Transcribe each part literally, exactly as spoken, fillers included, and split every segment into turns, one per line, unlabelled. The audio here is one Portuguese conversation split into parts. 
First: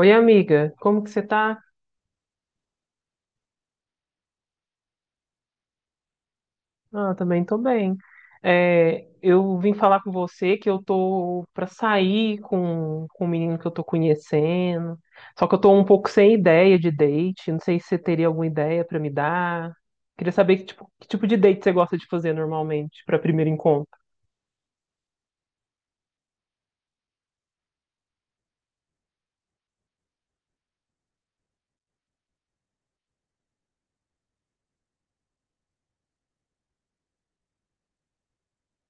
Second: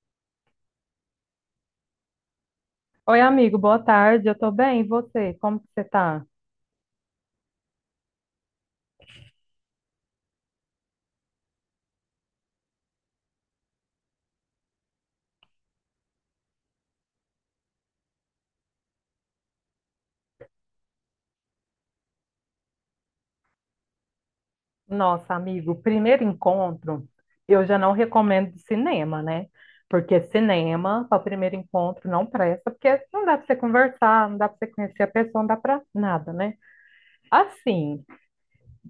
Oi, amiga, como que você tá?
Oi, amigo, boa tarde. Eu tô bem, e você? Como que você tá?
Ah, também tô bem. É, eu vim falar com você que eu tô pra sair com, com um menino que eu tô conhecendo. Só que eu tô um pouco sem ideia de date. Não sei se você teria alguma ideia pra me dar. Queria saber que tipo, que tipo de date você gosta de fazer normalmente pra primeiro encontro.
Nossa, amigo, primeiro encontro, eu já não recomendo de cinema, né? Porque cinema, para o primeiro encontro, não presta, porque não dá para você conversar, não dá para você conhecer a pessoa, não dá para nada, né? Assim,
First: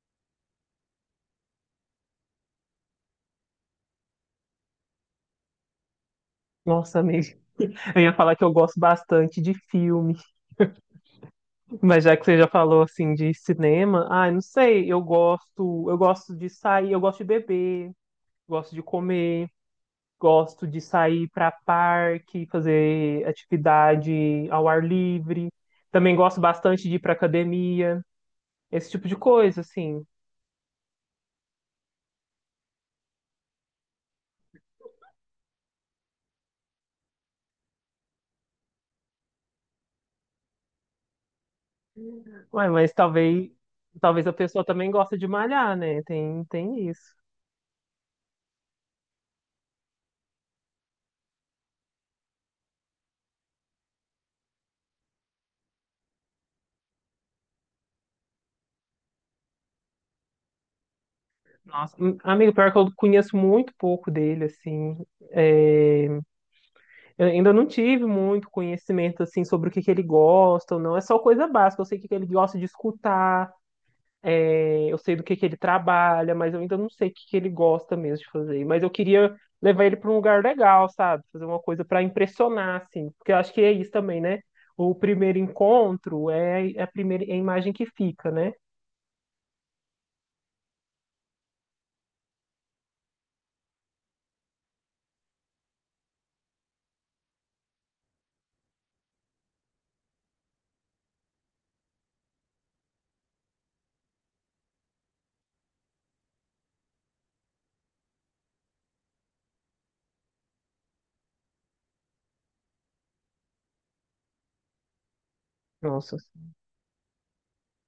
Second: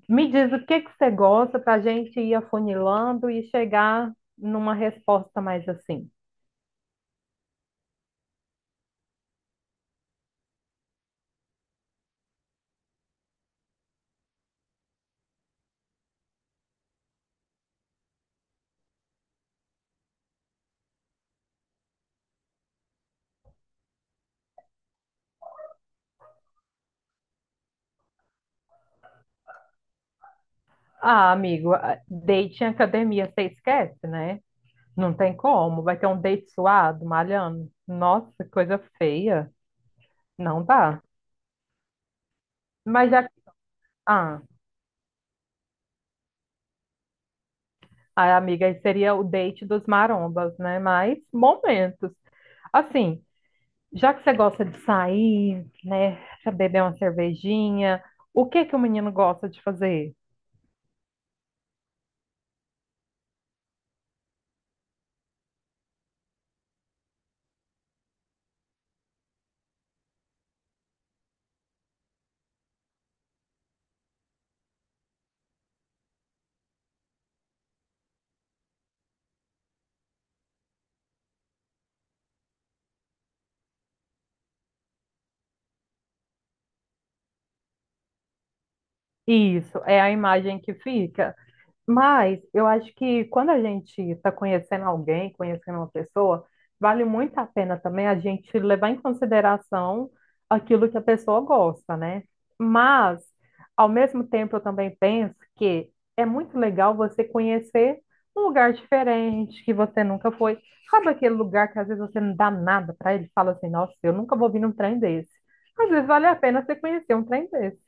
me diz o que que você gosta para a gente ir afunilando e chegar numa resposta mais assim.
Nossa, amiga, eu ia falar que eu gosto bastante de filme, mas já que você já falou assim de cinema, ai, não sei, eu gosto, eu gosto de sair, eu gosto de beber, gosto de comer. Gosto de sair para parque, fazer atividade ao ar livre. Também gosto bastante de ir para academia, esse tipo de coisa, assim.
Ah, amigo, a- date em academia, você esquece, né? Não tem como. Vai ter um date suado, malhando. Nossa, coisa feia. Não dá.
Ué, mas
Mas já.
talvez, talvez a
Ah,
pessoa também gosta de malhar, né? Tem, tem isso.
a amiga, aí seria o date dos marombas, né? Mas momentos. Assim, já que você gosta de sair, né? Pra beber uma cervejinha, o que que o menino gosta de fazer?
Nossa, hum, amigo, pior que eu conheço muito pouco dele, assim. É, eu ainda não tive muito conhecimento, assim, sobre o que que ele gosta ou não. É só coisa básica. Eu sei o que que ele gosta de escutar. Eu sei do que que ele trabalha, mas eu ainda não sei o que que ele gosta mesmo de fazer. Mas eu queria levar ele para um lugar legal, sabe? Fazer uma coisa para impressionar, assim. Porque eu acho que é isso também, né? O primeiro encontro é é a primeira é a imagem que fica, né?
Isso, é a imagem que fica. Mas eu acho que quando a gente está conhecendo alguém, conhecendo uma pessoa, vale muito a pena também a gente levar em consideração aquilo que a pessoa gosta, né? Mas, ao mesmo tempo, eu também penso que é muito legal você conhecer um lugar diferente que você nunca foi. Sabe aquele lugar que às vezes você não dá nada para ele, fala assim, nossa, eu nunca vou vir num trem desse. Às vezes
Nossa,
vale a pena você conhecer um trem desse.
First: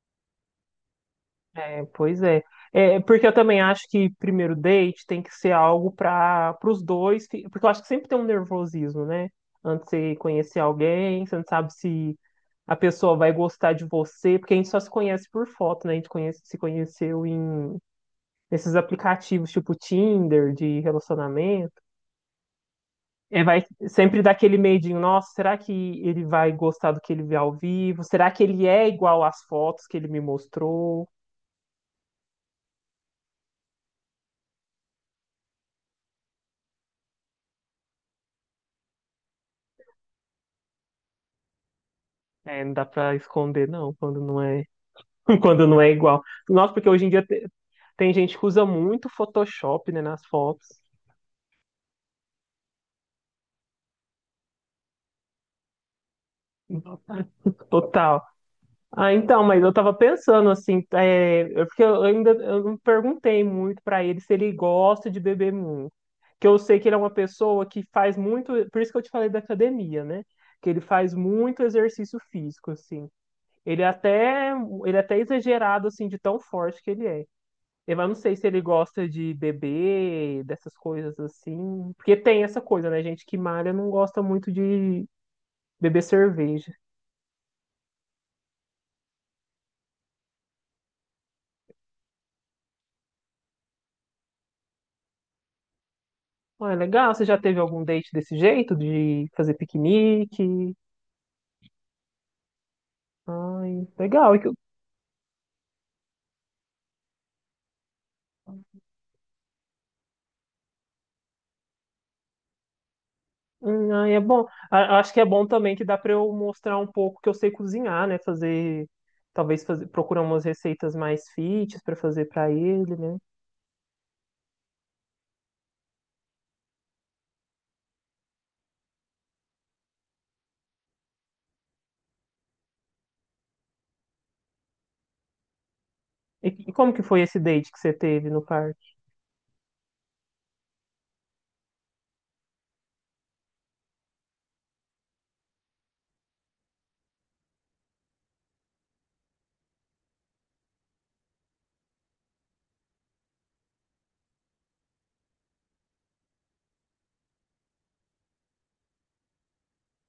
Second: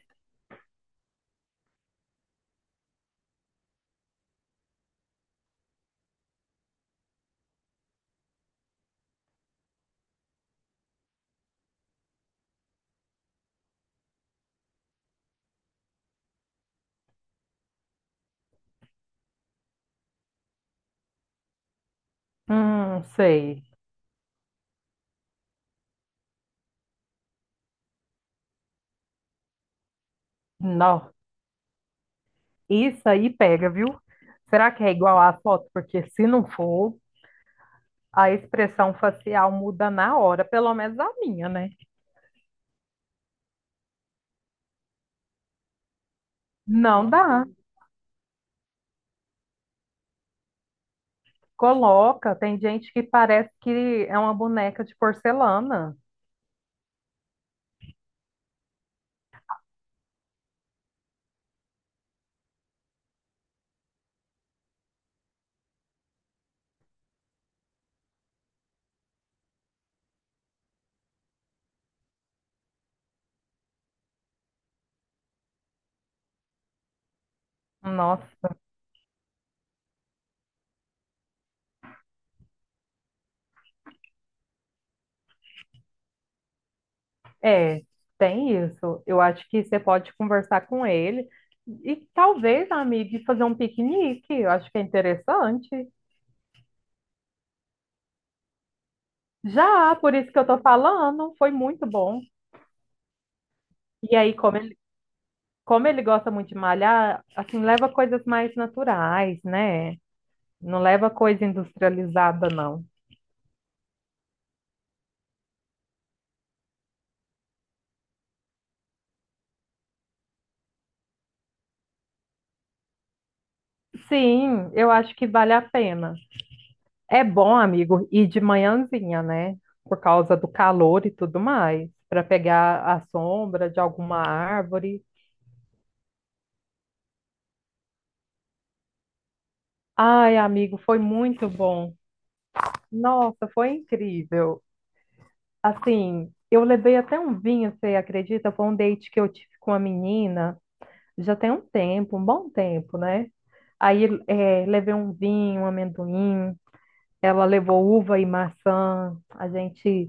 é, pois é. É, porque eu também acho que primeiro date tem que ser algo para os dois, fi- porque eu acho que sempre tem um nervosismo, né? Antes de você conhecer alguém, você não sabe se a pessoa vai gostar de você, porque a gente só se conhece por foto, né? A gente conhece- se conheceu em nesses aplicativos tipo Tinder de relacionamento.
Hum,
É, vai
sei.
sempre dar aquele medinho, nossa, será que ele vai gostar do que ele vê ao vivo? Será que ele é igual às fotos que ele me mostrou?
Não. Isso aí pega, viu? Será que é igual à foto? Porque se não for, a expressão facial muda na hora, pelo menos a minha, né?
É, não dá pra esconder, não, quando não é quando não é igual. Nossa, porque hoje
Não
em dia
dá.
te- tem gente que usa muito Photoshop, né, nas fotos.
Coloca, tem gente que parece que é uma boneca de porcelana.
Total. Ah, então, mas eu tava pensando assim, é, eu- porque eu ainda eu não perguntei muito pra ele se ele gosta de beber muito. Que eu sei que ele é uma pessoa que faz muito, por isso que eu te falei da academia, né? Que ele faz muito exercício físico, assim. Ele é até, Ele é até exagerado, assim, de tão forte que ele é. Eu não sei se
Nossa,
ele gosta de beber, dessas coisas assim. Porque tem essa coisa, né? Gente que malha não gosta muito de beber cerveja.
é, tem isso. Eu acho que você pode conversar com ele e talvez, amiga, e fazer um piquenique. Eu acho que é interessante.
Ah, é legal. Você já teve algum date desse jeito? De fazer
Já, por isso que eu tô
piquenique?
falando, foi muito bom.
Ai,
E
legal.
aí,
E que-
como como ele gosta muito de malhar, assim, leva coisas mais naturais, né? Não leva coisa industrializada, não.
hum, ai, é bom. A- Acho que é bom também que dá pra eu mostrar um pouco que eu sei cozinhar, né? Fazer. Talvez fazer, procurar umas receitas mais fit pra fazer pra ele, né?
Sim, eu acho que vale a pena. É bom, amigo, ir de manhãzinha, né? Por causa do calor e tudo mais, para pegar a sombra de alguma árvore.
E e como que foi esse date que você teve no parque?
Ai, amigo, foi muito bom. Nossa, foi incrível. Assim, eu levei até um vinho, você acredita? Foi um date que eu tive com uma menina. Já tem um tempo, um bom tempo, né? Aí eh, levei um vinho, um amendoim, ela levou uva e maçã, a gente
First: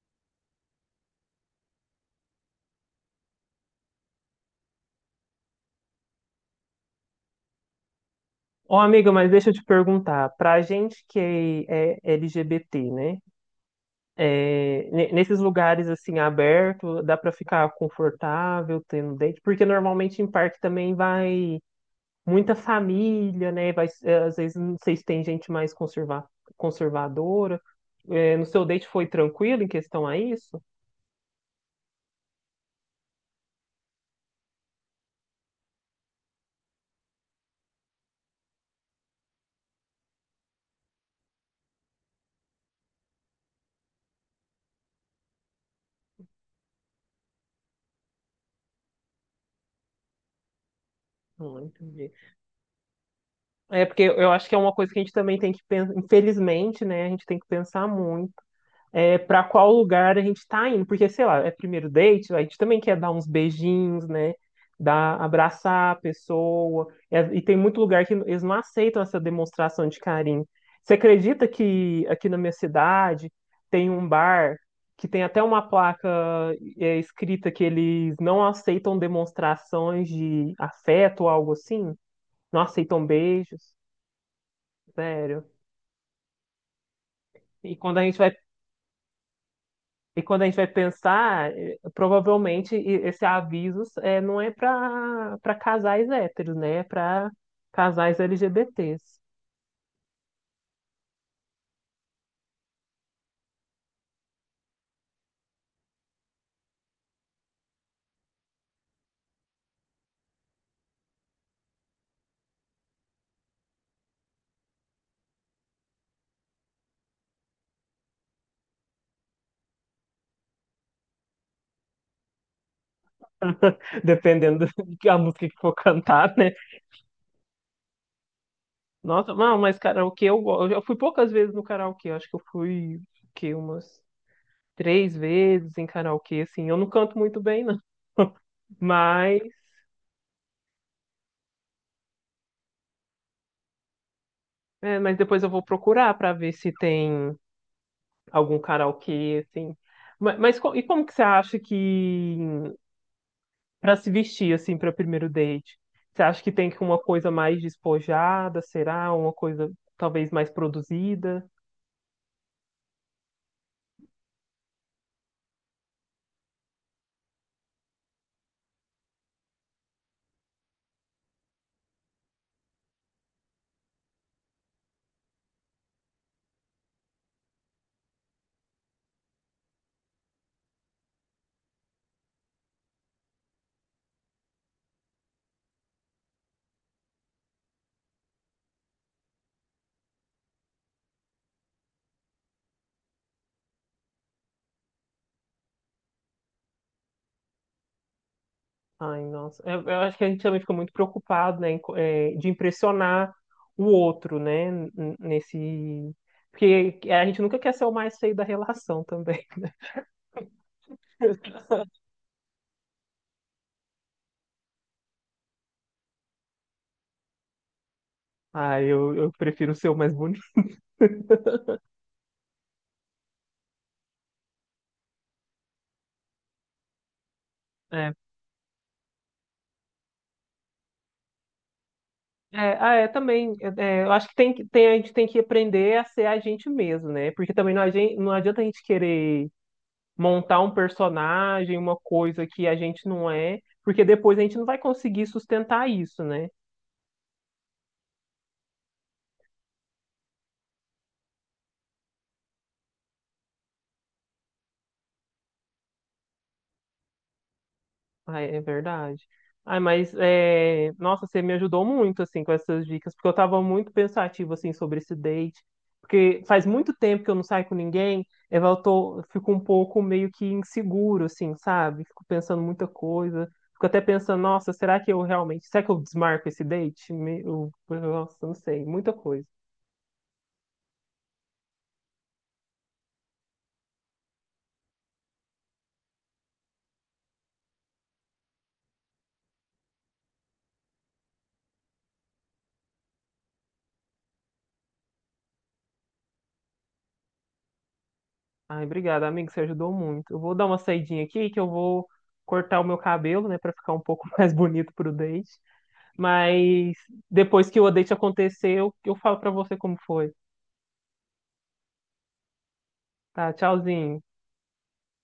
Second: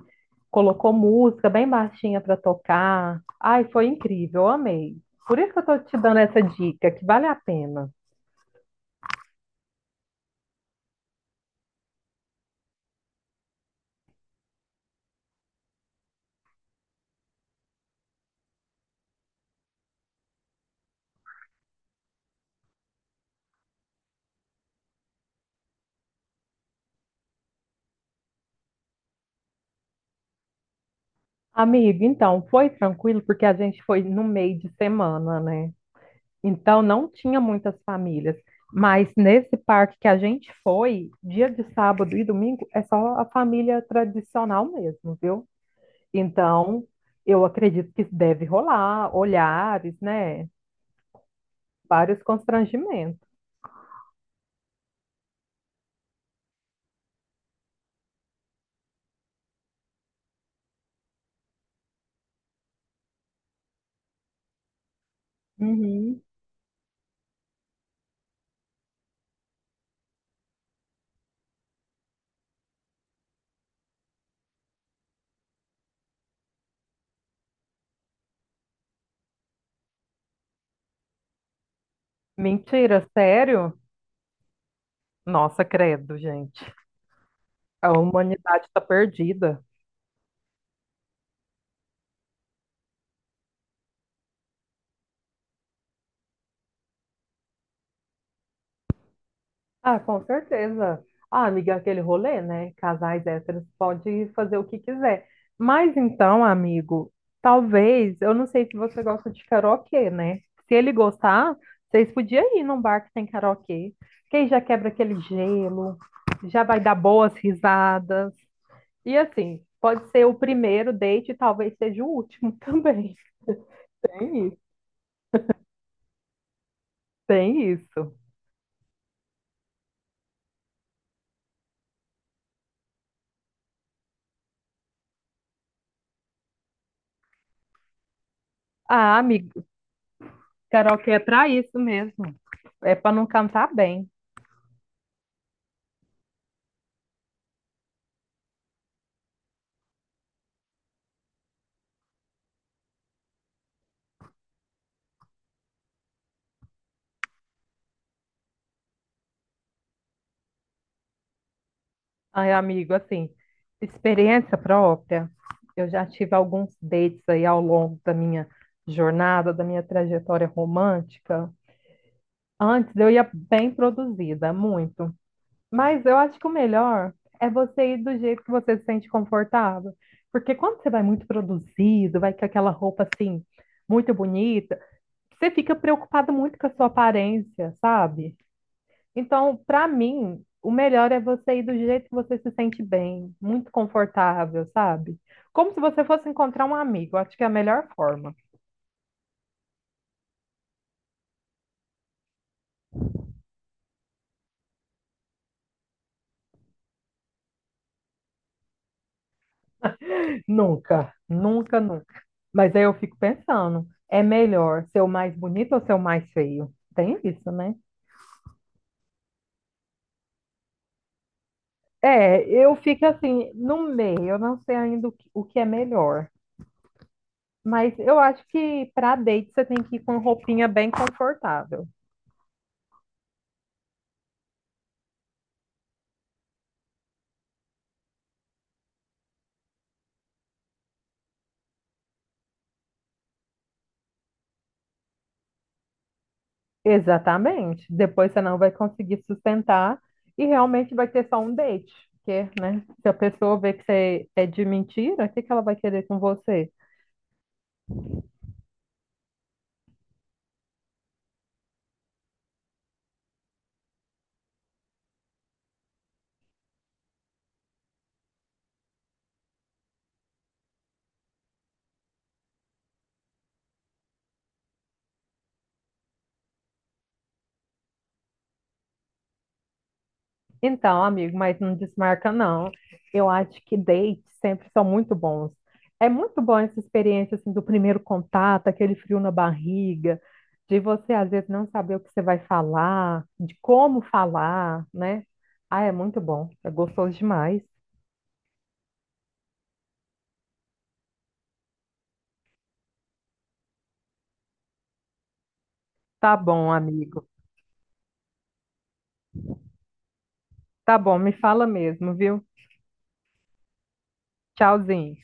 colocou música bem baixinha para tocar. Ai, foi incrível, eu amei. Por isso que eu tô te dando essa dica, que vale a pena.
Ô, amiga, mas deixa eu te perguntar, pra gente que é L G B T, né? É, ne- nesses lugares assim aberto, dá pra ficar confortável tendo date? Porque normalmente em parque também vai muita família, né? Vai, é, às vezes não sei se tem gente mais conserva- conservadora. É, no seu date foi tranquilo em questão a isso?
Amigo, então, foi tranquilo porque a gente foi no meio de semana, né? Então não tinha muitas famílias, mas nesse parque que a gente foi, dia de sábado e domingo, é só a família tradicional mesmo, viu? Então eu acredito que deve rolar olhares, né?
Não entendi.
Vários constrangimentos.
É porque eu acho que é uma coisa que a gente também tem que pensar, infelizmente, né? A gente tem que pensar muito. É, para qual lugar a gente tá indo. Porque, sei lá, é primeiro date, a gente também quer dar uns beijinhos, né? Dar, abraçar a
Uhum.
pessoa. É, e tem muito lugar que eles não aceitam essa demonstração de carinho. Você acredita que aqui na minha cidade tem um bar que tem até uma placa, é, escrita que eles não aceitam demonstrações de afeto ou algo assim? Não
Mentira,
aceitam beijos?
sério?
Sério.
Nossa, credo, gente.
E
A
quando a gente vai
humanidade está perdida.
E quando a gente vai pensar, eh, provavelmente e- esse aviso, eh, não é para para casais héteros, né? É para casais L G B T s.
Ah, com certeza. Ah, amiga, aquele rolê, né? Casais héteros pode fazer o que quiser. Mas então, amigo, talvez, eu não sei se você gosta de karaokê, né? Se ele gostar, vocês podiam ir num bar que tem karaokê. Que aí já quebra aquele gelo, já vai dar boas risadas. E assim, pode ser o primeiro date e talvez seja o último também. Tem isso.
Dependendo da música que for cantar, né?
Tem isso.
Nossa, não, mas karaokê eu gosto. Eu fui poucas vezes no karaokê. Eu Acho que eu fui, que umas três vezes em karaokê, assim. Eu não canto muito bem, não.
Ah,
Mas,
amigo, karaokê é pra isso mesmo. É pra não cantar bem.
é, mas depois eu vou procurar para ver se tem algum karaokê, assim. Ma- Mas, co- e como que você acha que para se vestir assim para primeiro date? Você acha que tem que uma coisa mais despojada, será? Uma coisa talvez mais produzida?
Ai, amigo, assim, experiência própria, eu já tive alguns dates aí ao longo da minha jornada, da minha trajetória romântica. Antes eu ia bem produzida, muito. Mas eu acho que o melhor é você ir do jeito que você se sente confortável. Porque quando você vai muito produzido, vai com aquela roupa assim, muito bonita, você fica preocupado muito com a sua aparência, sabe? Então, para mim, o melhor é você ir do jeito que você se sente bem, muito confortável, sabe? Como se você fosse encontrar um amigo. Acho que é a melhor forma.
Ai, nossa. Eu, eu acho que a gente também fica muito preocupado, né, em co- eh, de impressionar o outro, né, n- n- nesse. Porque a gente nunca quer ser o mais feio da relação também.
Nunca, nunca, nunca. Mas aí eu fico pensando, é melhor ser o mais bonito ou ser o mais feio? Tem isso, né?
Ah, eu, eu prefiro ser o mais bonito.
É, eu fico assim, no meio, eu não sei ainda o que, o que é melhor. Mas
É,
eu acho que para date você tem que ir com roupinha bem confortável.
é, ah, é também. É, é, eu acho que tem, que- tem, a gente tem que aprender a ser a gente mesmo, né? Porque também não, a gente, não adianta a gente querer montar um personagem, uma coisa que a gente não é, porque depois a gente não vai conseguir sustentar isso, né?
Exatamente. Depois você não vai conseguir sustentar e realmente vai ter só um date. Porque, né? Se a pessoa vê que você é de mentira, o que que ela vai querer com você?
Ah, é verdade. Ai, mas é, nossa, você me ajudou muito assim com essas dicas, porque eu estava muito pensativo assim sobre esse date, porque faz muito tempo que eu não saio com ninguém, eu vou- tô fico um pouco meio que inseguro assim, sabe? Fico pensando muita coisa, fico até pensando, nossa, será que eu realmente, será que eu desmarco esse date? Me- eu- nossa, não sei, muita coisa.
Então, amigo, mas não desmarca, não. Eu acho que dates sempre são muito bons. É muito bom essa experiência assim, do primeiro contato, aquele frio na barriga, de você às vezes não saber o que você vai falar, de como falar, né? Ah, é muito bom. É gostoso demais.
Ai, obrigado, amigo, você ajudou muito. Eu vou dar uma saidinha aqui que eu vou cortar o meu cabelo, né, para ficar um pouco mais bonito pro date.
Tá bom,
Mas
amigo.
depois que o date acontecer, eu, eu falo pra você como foi.
Tá bom, me fala mesmo, viu?
Tá, tchauzinho.
Tchauzinho.